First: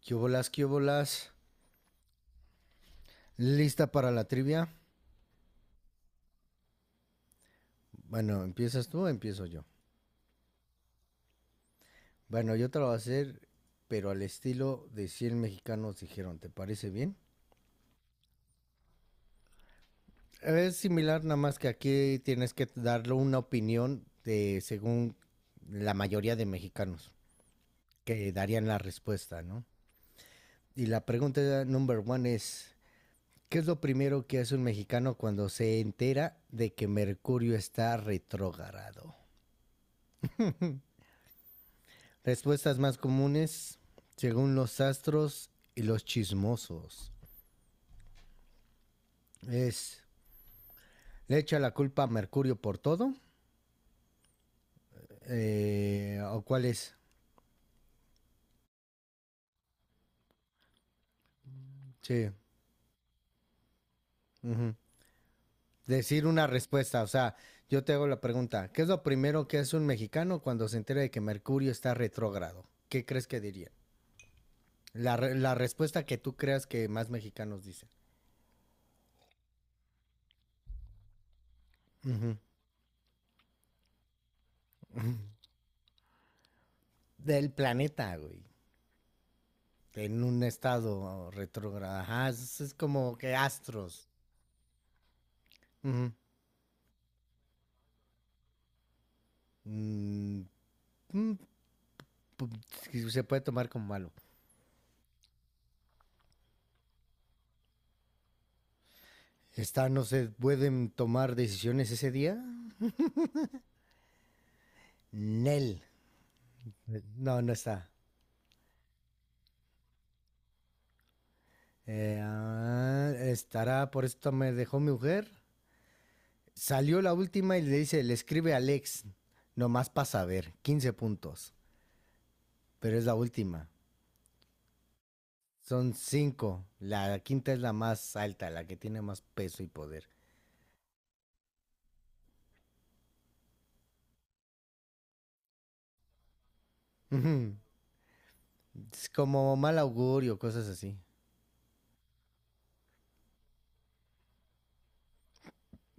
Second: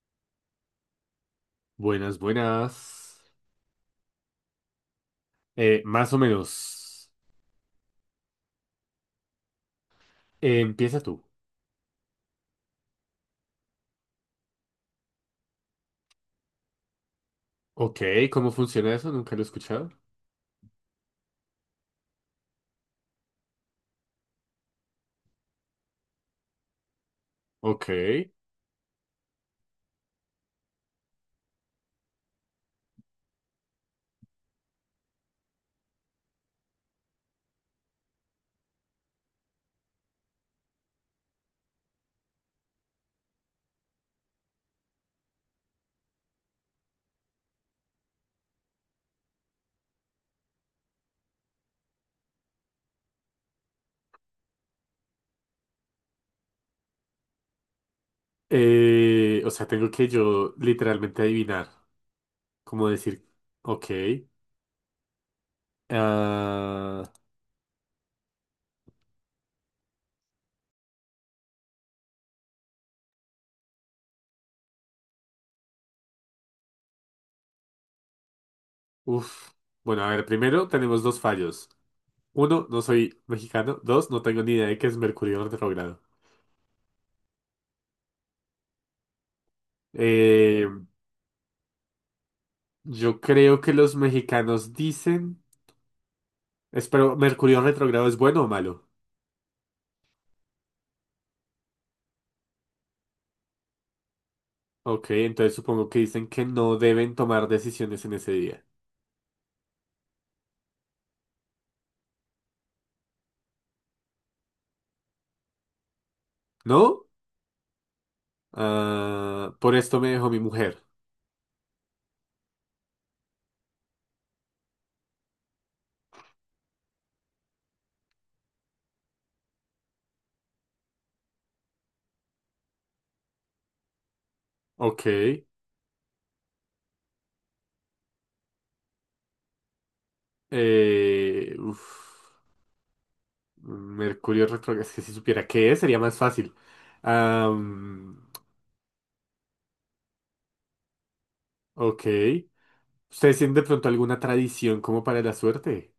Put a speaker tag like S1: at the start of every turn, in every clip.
S1: ¿Qué bolas, qué bolas?
S2: Buenas, buenas.
S1: ¿Lista para la trivia?
S2: Más o menos.
S1: Bueno, ¿empiezas tú o empiezo yo?
S2: Empieza tú.
S1: Bueno, yo te lo voy a hacer, pero al estilo de 100 mexicanos dijeron, ¿te parece bien?
S2: Ok, ¿cómo funciona eso? Nunca lo he escuchado.
S1: Es similar, nada más que aquí tienes que darle una opinión de según la mayoría de mexicanos
S2: Ok.
S1: que darían la respuesta, ¿no? Y la pregunta number one es, ¿qué es lo primero que hace un mexicano cuando se entera de que Mercurio está retrógrado? Respuestas más comunes, según los astros y los chismosos, es, ¿le echa la culpa a Mercurio por todo? ¿O cuál es?
S2: O sea, tengo que yo literalmente adivinar.
S1: Sí.
S2: Como decir, ok.
S1: Ujú. Decir una respuesta,
S2: Ah,
S1: o sea, yo te hago la pregunta, ¿qué es lo primero que hace un mexicano cuando se entera de que Mercurio está retrógrado? ¿Qué crees que diría? La respuesta que tú creas que más mexicanos dicen.
S2: uf. Bueno, a ver, primero tenemos dos fallos.
S1: Ujú.
S2: Uno, no soy mexicano. Dos, no tengo ni idea de qué es Mercurio retrógrado.
S1: Del planeta, güey. En un
S2: Eh,
S1: estado retrógrado. Ajá, es como
S2: yo
S1: que
S2: creo que los
S1: astros.
S2: mexicanos dicen...
S1: Ujú.
S2: Espero, ¿Mercurio retrógrado es bueno o malo?
S1: mm, mm, Se puede tomar como malo.
S2: Ok, entonces supongo que dicen que no deben tomar decisiones en ese día.
S1: ¿Está, no se pueden tomar decisiones ese día? Nel.
S2: ¿No?
S1: No, no está.
S2: Ah, por esto me dejó mi mujer.
S1: Estará, por esto me dejó mi mujer. Salió la última y le dice, le escribe a Alex, nomás para saber, 15 puntos, pero es la última.
S2: Ok.
S1: Son cinco. La quinta es la más alta, la que tiene más peso y poder.
S2: Uf, Mercurio retrógrado. Es que si supiera qué es, sería más fácil. Am,
S1: Es como mal augurio, cosas así.
S2: ok. ¿Ustedes tienen de pronto alguna tradición como para la suerte?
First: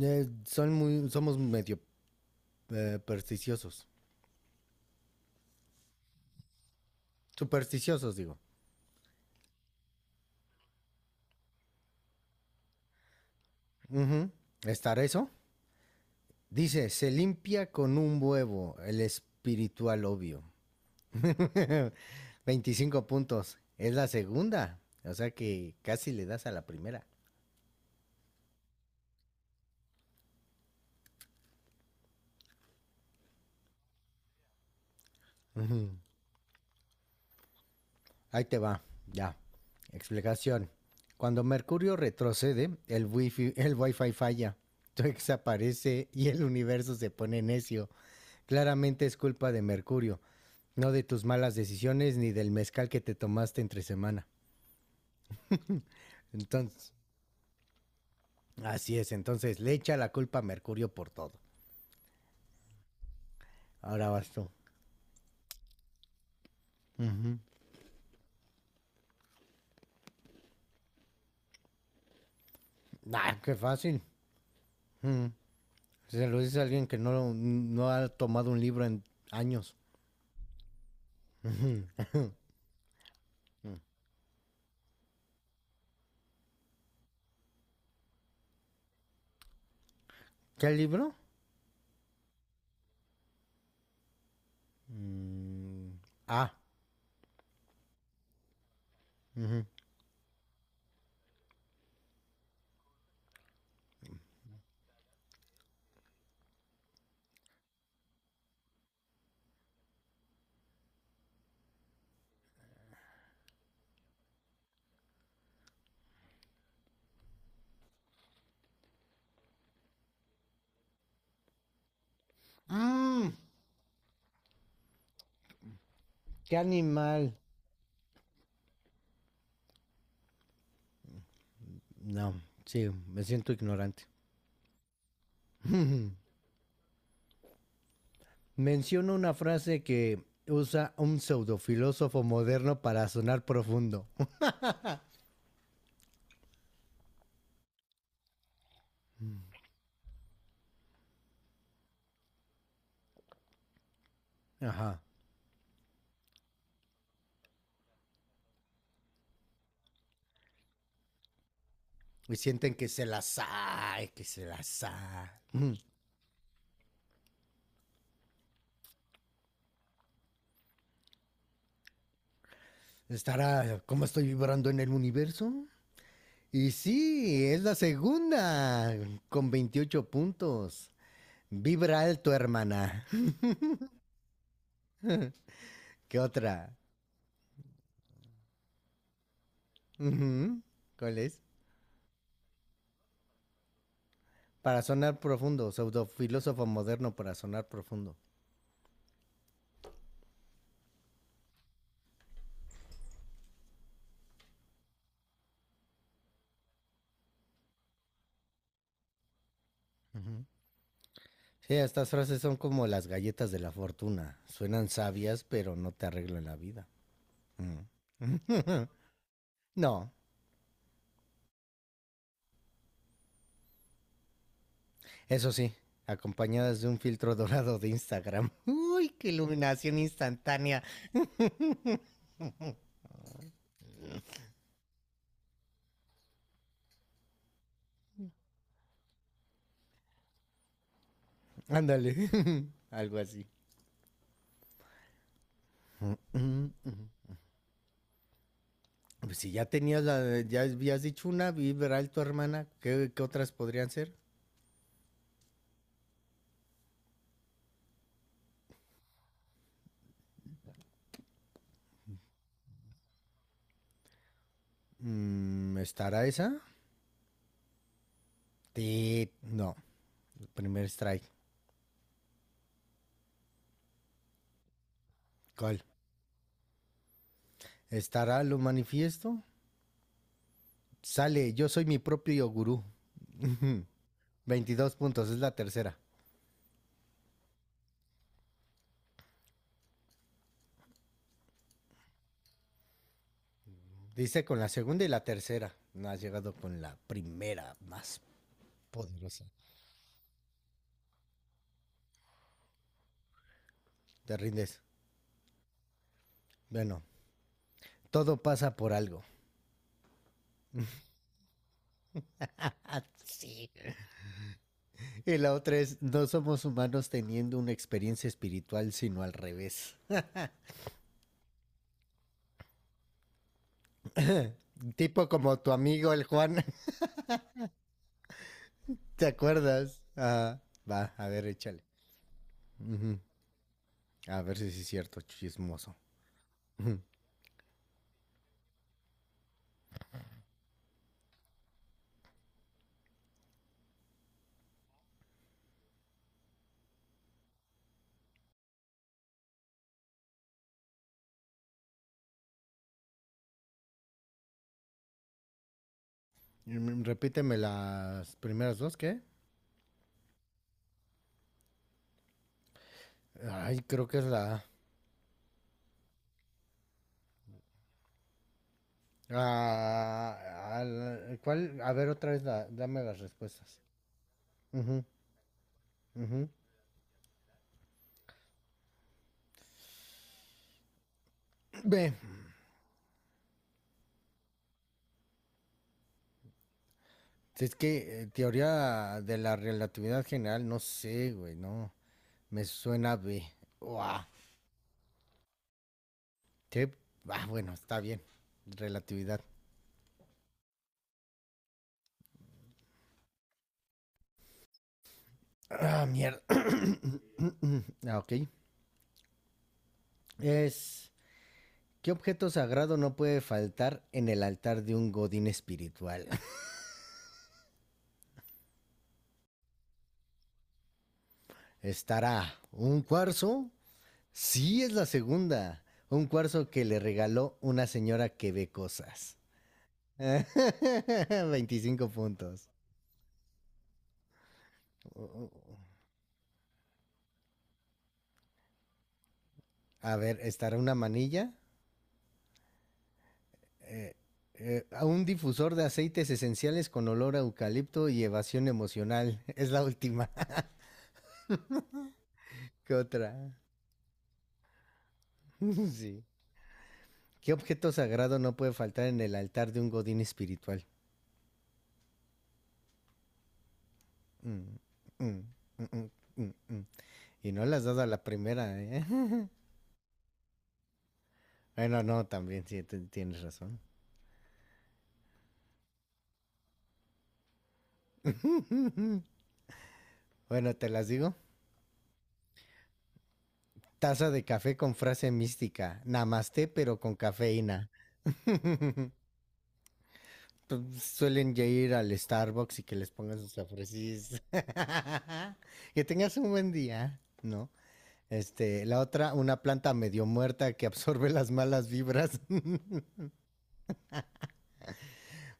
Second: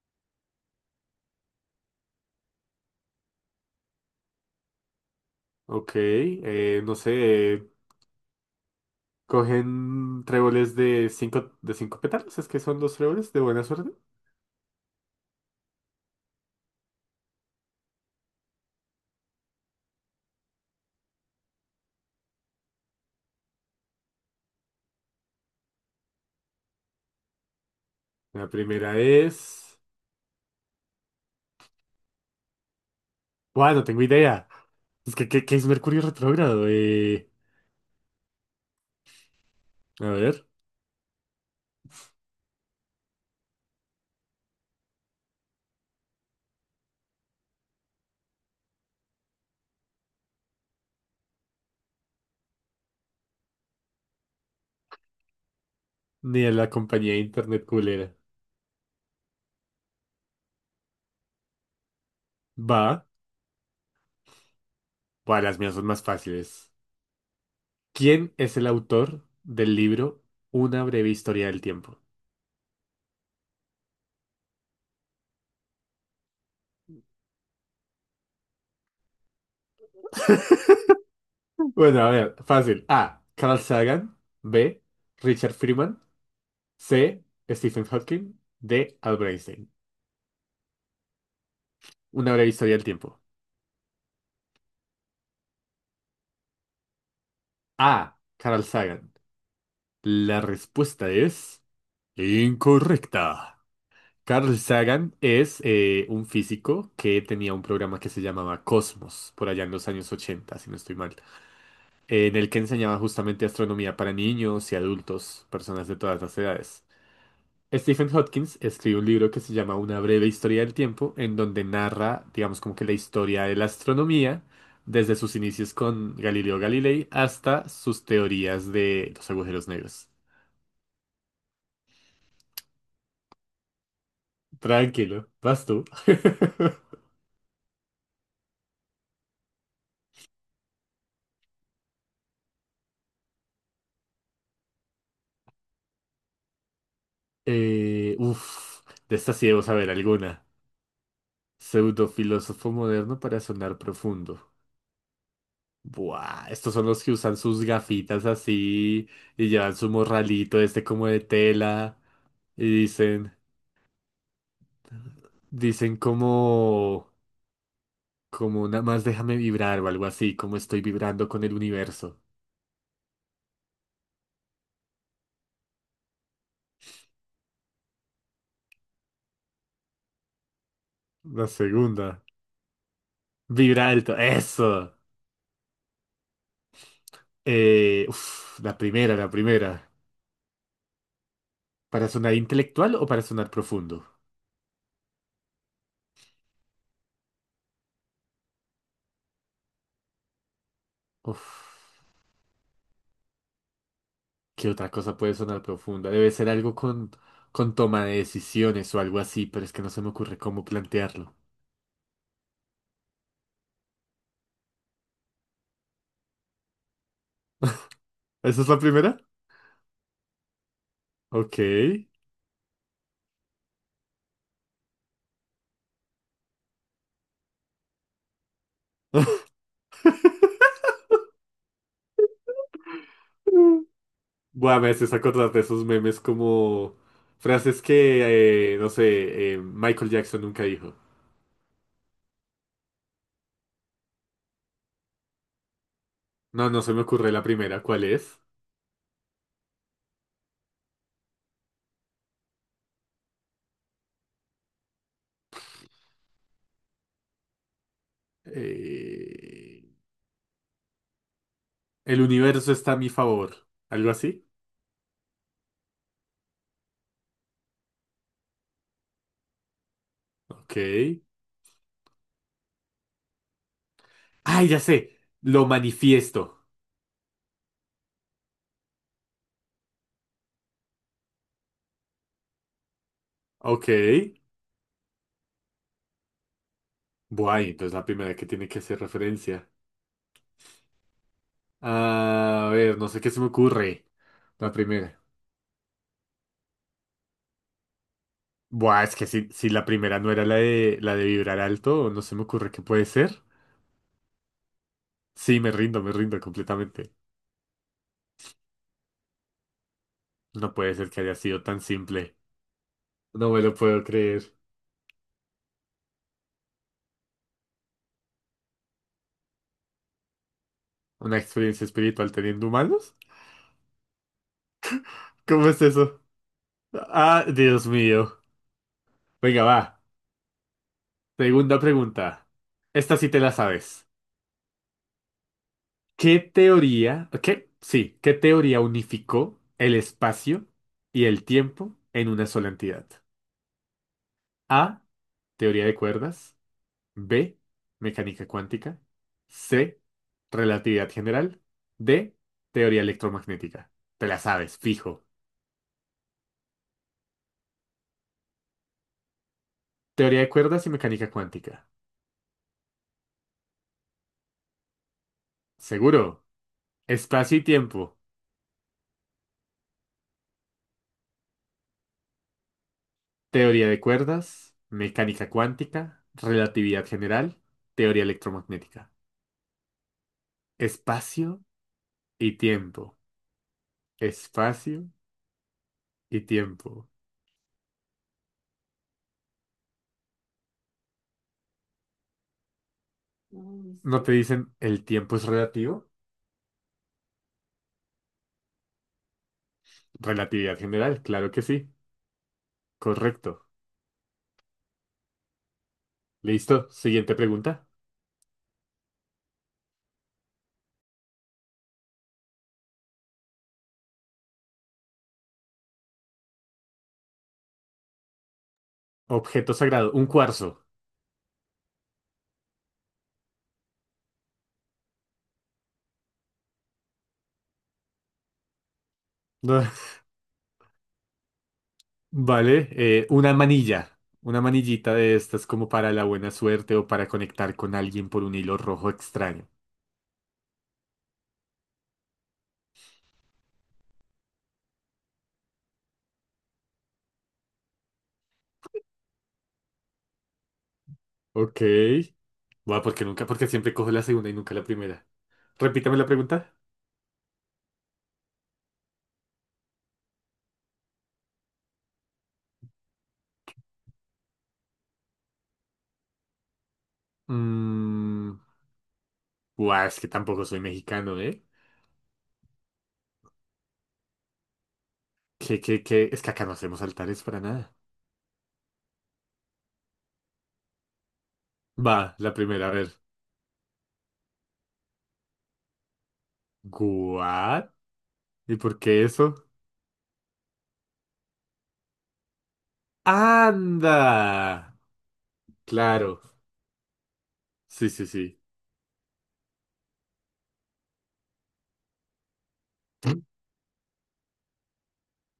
S1: Somos medio supersticiosos.
S2: Ok. No sé.
S1: Supersticiosos, digo.
S2: ¿Cogen tréboles de cinco pétalos? ¿Es que son los tréboles de buena suerte?
S1: Ujú. ¿Estar eso? Dice, se limpia con un huevo, el espiritual obvio. 25 puntos. Es la segunda. O sea que casi le das a la primera.
S2: La primera es. Bueno, tengo idea. Es que, qué es
S1: Ujú.
S2: Mercurio retrógrado?
S1: Ahí te va. Ya.
S2: A ver,
S1: Explicación. Cuando Mercurio retrocede, el wifi falla. Twix aparece y el universo se pone necio. Claramente es culpa de Mercurio, no de tus malas decisiones ni del mezcal que te tomaste entre semana.
S2: ni a la
S1: Entonces,
S2: compañía de internet culera.
S1: así es, entonces le echa la culpa a Mercurio por todo.
S2: Va.
S1: Ahora vas tú.
S2: Bueno, las mías son más fáciles.
S1: Ujú.
S2: ¿Quién es el autor del libro Una breve historia del tiempo?
S1: Ah, qué fácil. Ujú. Se lo dice a alguien que no, no ha tomado un libro en años.
S2: Bueno, a ver, fácil. A. Carl Sagan. B. Richard Freeman. C. Stephen Hawking. D. Albert Einstein.
S1: ¿Qué libro?
S2: Una breve historia del tiempo.
S1: Mm, ah.
S2: A. Carl Sagan.
S1: Ujú.
S2: La respuesta es incorrecta. Carl Sagan es un físico que tenía un programa que se llamaba Cosmos, por allá en los años 80, si no estoy mal, en el que enseñaba justamente astronomía para niños y adultos, personas de todas las edades. Stephen Hawking escribe un libro que se llama Una breve historia del tiempo, en donde narra, digamos, como que la
S1: Mm,
S2: historia de la astronomía, desde sus inicios con
S1: Qué
S2: Galileo Galilei
S1: animal.
S2: hasta sus teorías de los agujeros negros.
S1: No, sí, me siento ignorante.
S2: Tranquilo, vas tú.
S1: Menciono una frase que usa un pseudofilósofo moderno para sonar profundo.
S2: Uf, de esta sí debo saber alguna. Pseudofilósofo moderno para sonar profundo.
S1: Ajá.
S2: Buah, estos son los que usan sus gafitas así y llevan su morralito este como de tela
S1: Y
S2: y
S1: sienten que se
S2: dicen,
S1: las hay, que se las hay. Mm.
S2: dicen como, como nada más déjame vibrar o algo así, como estoy vibrando con el universo.
S1: Estará, ¿cómo estoy vibrando en el universo? Y sí, es la segunda, con 28 puntos.
S2: La
S1: Vibra
S2: segunda.
S1: alto, hermana.
S2: Vibra alto, eso.
S1: ¿Qué otra?
S2: Uf, la primera.
S1: Ujú. ¿Cuál es?
S2: ¿Para sonar intelectual o para sonar profundo?
S1: Para sonar profundo, pseudofilósofo moderno para sonar profundo.
S2: Uf. ¿Qué otra cosa puede sonar profunda? Debe ser algo con toma de decisiones o algo así, pero es que no se me ocurre
S1: Ujú.
S2: cómo plantearlo.
S1: Sí, estas frases son como las galletas de la fortuna. Suenan sabias, pero no te arreglan la vida. Mm.
S2: ¿Esa es la primera?
S1: No,
S2: Ok.
S1: eso sí, acompañadas de un filtro dorado de Instagram. Uy, qué iluminación instantánea.
S2: Mm. Buah, me haces acordar de esos memes como frases que, no sé, Michael Jackson nunca dijo.
S1: Ándale, algo así.
S2: No, no se me ocurre la primera. ¿Cuál es?
S1: Pues si ya tenías la, ya habías dicho una, vibral tu hermana, ¿qué otras podrían ser?
S2: Eh, el universo está a mi favor. ¿Algo así?
S1: ¿Estará esa? No,
S2: Ok.
S1: primer strike.
S2: ¡Ay, ya sé! Lo
S1: ¿Cuál?
S2: manifiesto.
S1: ¿Estará lo manifiesto? Sale, yo soy mi propio gurú.
S2: Ok.
S1: 22 puntos, es la tercera.
S2: Buah, y entonces la primera que tiene que hacer referencia. Ah, a ver, no sé qué se me ocurre.
S1: Dice con la
S2: La
S1: segunda y
S2: primera.
S1: la tercera. No has llegado con la primera, más
S2: Buah, es que
S1: poderosa.
S2: si la primera no era la de vibrar alto, no se me ocurre qué puede ser.
S1: Te rindes.
S2: Sí, me rindo
S1: Bueno,
S2: completamente.
S1: todo pasa por algo.
S2: No puede ser que haya sido tan simple. No me
S1: Así.
S2: lo puedo creer.
S1: Y la otra es, no somos humanos teniendo una experiencia espiritual, sino al revés.
S2: ¿Una experiencia espiritual teniendo humanos?
S1: Tipo como
S2: ¿Cómo
S1: tu
S2: es
S1: amigo
S2: eso?
S1: el Juan,
S2: Ah, Dios mío.
S1: ¿te
S2: Venga,
S1: acuerdas?
S2: va.
S1: Ajá. Va, a ver,
S2: Segunda
S1: échale.
S2: pregunta. Esta
S1: Ujú.
S2: sí te la sabes.
S1: A ver si sí es cierto, chismoso. Ujú.
S2: ¿Qué teoría unificó el espacio y el tiempo en una sola entidad? A, teoría de cuerdas. B, mecánica cuántica. C, relatividad general. D, teoría electromagnética. Te la sabes, fijo.
S1: Repíteme las primeras dos, ¿qué?
S2: Teoría de cuerdas y mecánica cuántica.
S1: Ay, creo que es la...
S2: Seguro. Espacio y tiempo.
S1: Ah, ah, ¿cuál? A ver, otra vez, dame las respuestas.
S2: Teoría de cuerdas,
S1: Ujú,
S2: mecánica cuántica,
S1: ujú.
S2: relatividad general, teoría electromagnética. Espacio
S1: Ve,
S2: y tiempo. Espacio y tiempo.
S1: si es que teoría de la relatividad general, no sé, güey, no. Me suena B.
S2: ¿No
S1: Uah.
S2: te dicen el tiempo es relativo?
S1: Qué, ah, bueno, está bien. Relatividad.
S2: Relatividad general, claro que sí. Correcto.
S1: Ah, mierda.
S2: Listo, siguiente pregunta.
S1: Ah, ok. Es. ¿Qué objeto sagrado no puede faltar en el altar de un godín espiritual?
S2: Objeto sagrado, un cuarzo.
S1: Estará un cuarzo. Sí, es la segunda. Un cuarzo que le regaló una señora que ve cosas.
S2: No.
S1: 25 puntos.
S2: Vale, una manilla, una manillita de estas como para la buena suerte o para conectar con alguien por un hilo rojo extraño.
S1: A ver, estará una manilla, eh, a un difusor de aceites esenciales con olor a eucalipto y evasión emocional. Es la última.
S2: Ok.
S1: ¿Qué
S2: Bueno, porque
S1: otra?
S2: nunca, porque siempre cojo la segunda y nunca la primera. Repítame
S1: Sí.
S2: la pregunta.
S1: ¿Qué objeto sagrado no puede faltar en el altar de un godín espiritual? Mm, mm, mm, mm, mm. Mm. Y no le has dado a la
S2: Mm,
S1: primera, ¿eh?
S2: buah, es que tampoco soy mexicano, ¿eh?
S1: Bueno, no, también, sí, tienes razón.
S2: ¿Qué? Es que acá no hacemos altares para nada.
S1: Bueno, te las digo.
S2: Va, la primera, a ver.
S1: Taza de café con frase mística. Namaste, pero con cafeína.
S2: ¿What? ¿Y por qué eso?
S1: Pues, suelen ya ir al Starbucks y que les pongan sus
S2: ¡Anda!
S1: cafecitos que
S2: Claro.
S1: tengas un buen día, ¿no?
S2: Sí, sí, sí.
S1: Este, la otra, una planta medio muerta que absorbe las malas vibras,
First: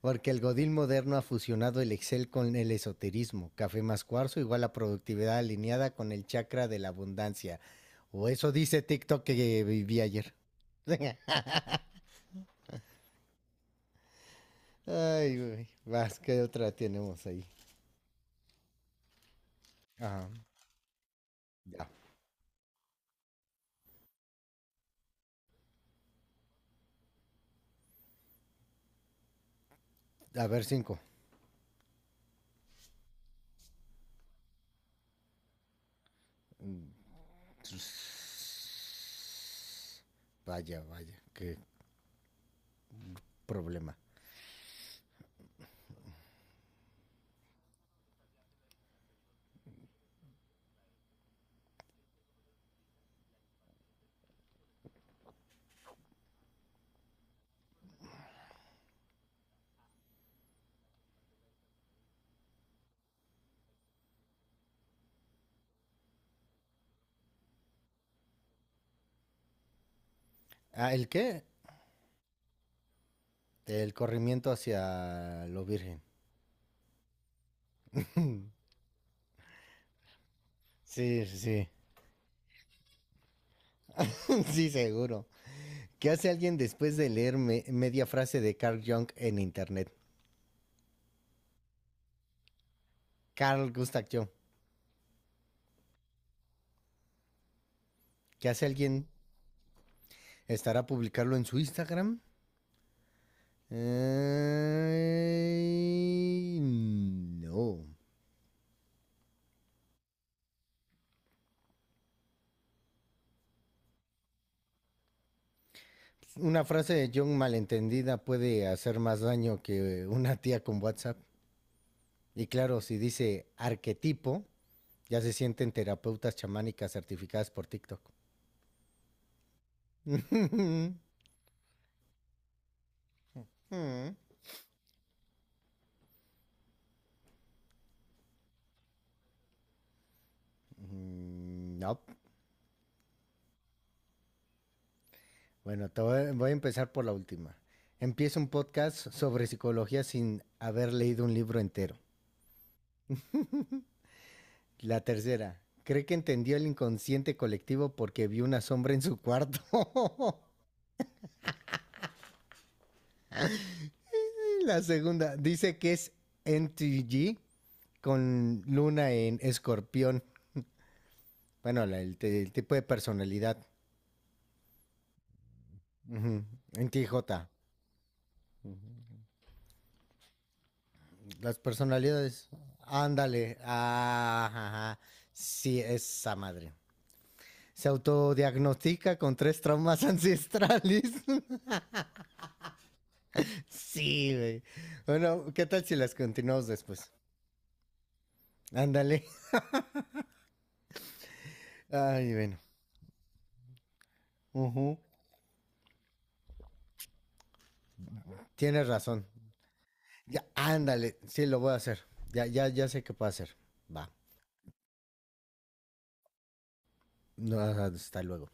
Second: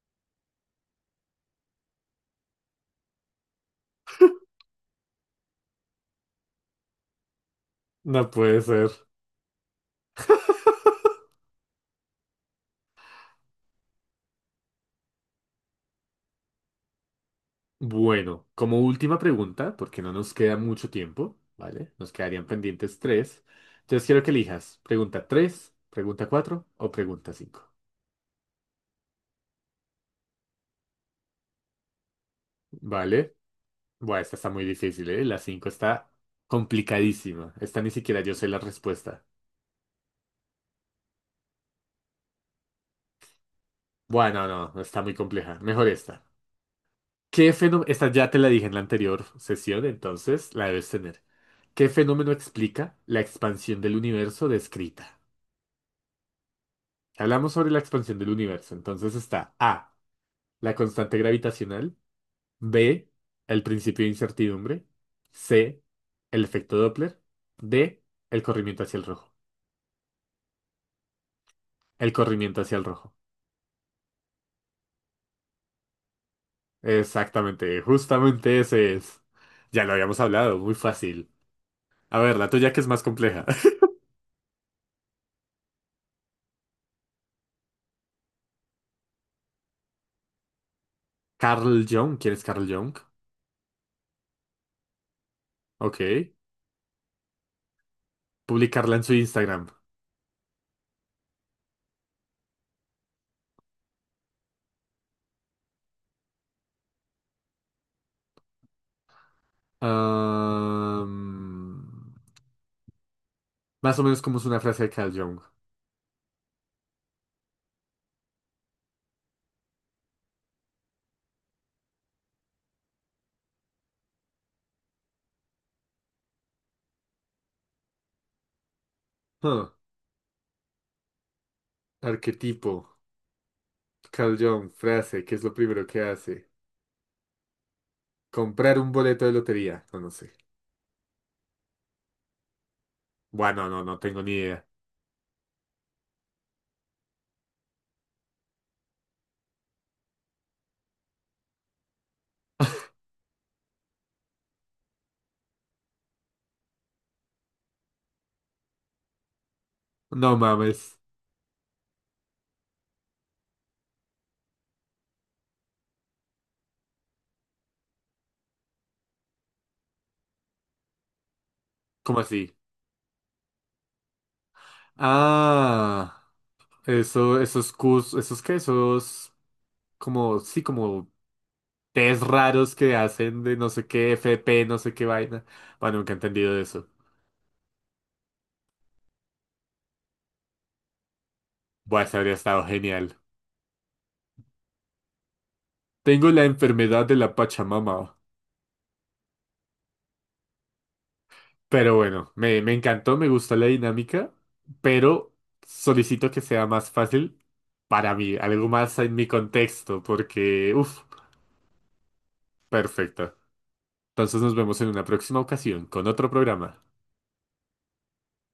S1: porque el godín moderno ha fusionado el Excel con el esoterismo. Café más cuarzo igual a productividad alineada con el chakra de la abundancia. O
S2: No
S1: eso
S2: puede
S1: dice
S2: ser.
S1: TikTok que viví ayer. Ay, güey. Vas, ¿qué otra tenemos ahí?
S2: Bueno, como última pregunta, porque no
S1: Ajá.
S2: nos queda mucho tiempo,
S1: Ya.
S2: ¿vale? Nos quedarían pendientes tres. Entonces quiero que elijas pregunta tres, pregunta cuatro o pregunta cinco.
S1: A ver, cinco.
S2: ¿Vale? Bueno, esta está muy difícil, ¿eh? La cinco está complicadísima. Esta ni siquiera yo sé la respuesta.
S1: Vaya, vaya, qué problema.
S2: Bueno, no, no, está muy compleja. Mejor esta. ¿Qué fenómeno? Esta ya te la dije en la anterior sesión, entonces la debes tener. ¿Qué fenómeno explica la expansión del universo descrita? Hablamos sobre la expansión del universo, entonces está A, la constante gravitacional, B, el principio de incertidumbre, C, el efecto Doppler, D, el corrimiento hacia el rojo.
S1: Ah, ¿el qué?
S2: El corrimiento hacia el rojo.
S1: El corrimiento hacia lo virgen.
S2: Exactamente, justamente ese es. Ya lo habíamos hablado, muy
S1: Sí,
S2: fácil.
S1: sí,
S2: A ver, la tuya que es más compleja.
S1: sí, seguro. ¿Qué hace alguien después de leer media frase de Carl Jung en internet?
S2: Carl Jung, ¿quién es Carl Jung?
S1: Carl Gustav Jung.
S2: Ok.
S1: ¿Qué hace
S2: Publicarla en
S1: alguien?
S2: su Instagram.
S1: ¿Estará publicarlo en su Instagram? No.
S2: Am, más o menos como es una frase de Carl Jung.
S1: Una frase de Jung malentendida puede hacer más daño que una tía con WhatsApp. Y claro, si dice arquetipo, ya se sienten terapeutas chamánicas certificadas por TikTok.
S2: Huh. Arquetipo.
S1: Mm,
S2: Carl Jung, frase, ¿qué es lo primero que hace? Comprar un boleto de lotería. No, no sé.
S1: no.
S2: Bueno, no tengo ni idea.
S1: Bueno, voy a empezar por la última. Empiezo un podcast sobre psicología sin haber leído un libro entero. La tercera. Cree que entendió el inconsciente colectivo porque vio una sombra en su cuarto.
S2: No mames.
S1: La segunda. Dice que es NTG con luna en escorpión. Bueno,
S2: ¿Cómo
S1: el
S2: así?
S1: tipo de personalidad.
S2: Ah,
S1: Ujú. En ti,
S2: eso,
S1: Jota.
S2: esos cus, esos qué, esos como, sí, como
S1: Las
S2: test
S1: personalidades.
S2: raros que hacen de
S1: Ándale.
S2: no sé qué,
S1: Ah,
S2: FP, no sé
S1: ajá,
S2: qué vaina.
S1: sí,
S2: Bueno, nunca he
S1: esa
S2: entendido
S1: madre.
S2: eso.
S1: Se autodiagnostica con tres traumas ancestrales.
S2: Bueno, eso habría estado genial.
S1: Sí, güey. Bueno, ¿qué tal si las
S2: Tengo la
S1: continuamos
S2: enfermedad
S1: después?
S2: de la Pachamama,
S1: Ándale.
S2: pero
S1: Ay,
S2: bueno,
S1: bueno.
S2: me encantó, me gustó la dinámica,
S1: Ujú.
S2: pero solicito que sea más fácil para mí, algo
S1: Tienes
S2: más en
S1: razón.
S2: mi contexto,
S1: Ya,
S2: porque, uff,
S1: ándale. Sí, lo voy a hacer. Ya, ya, ya sé qué puedo
S2: perfecto.
S1: hacer. Va.
S2: Entonces nos vemos en una próxima ocasión con otro programa.
S1: No, hasta luego.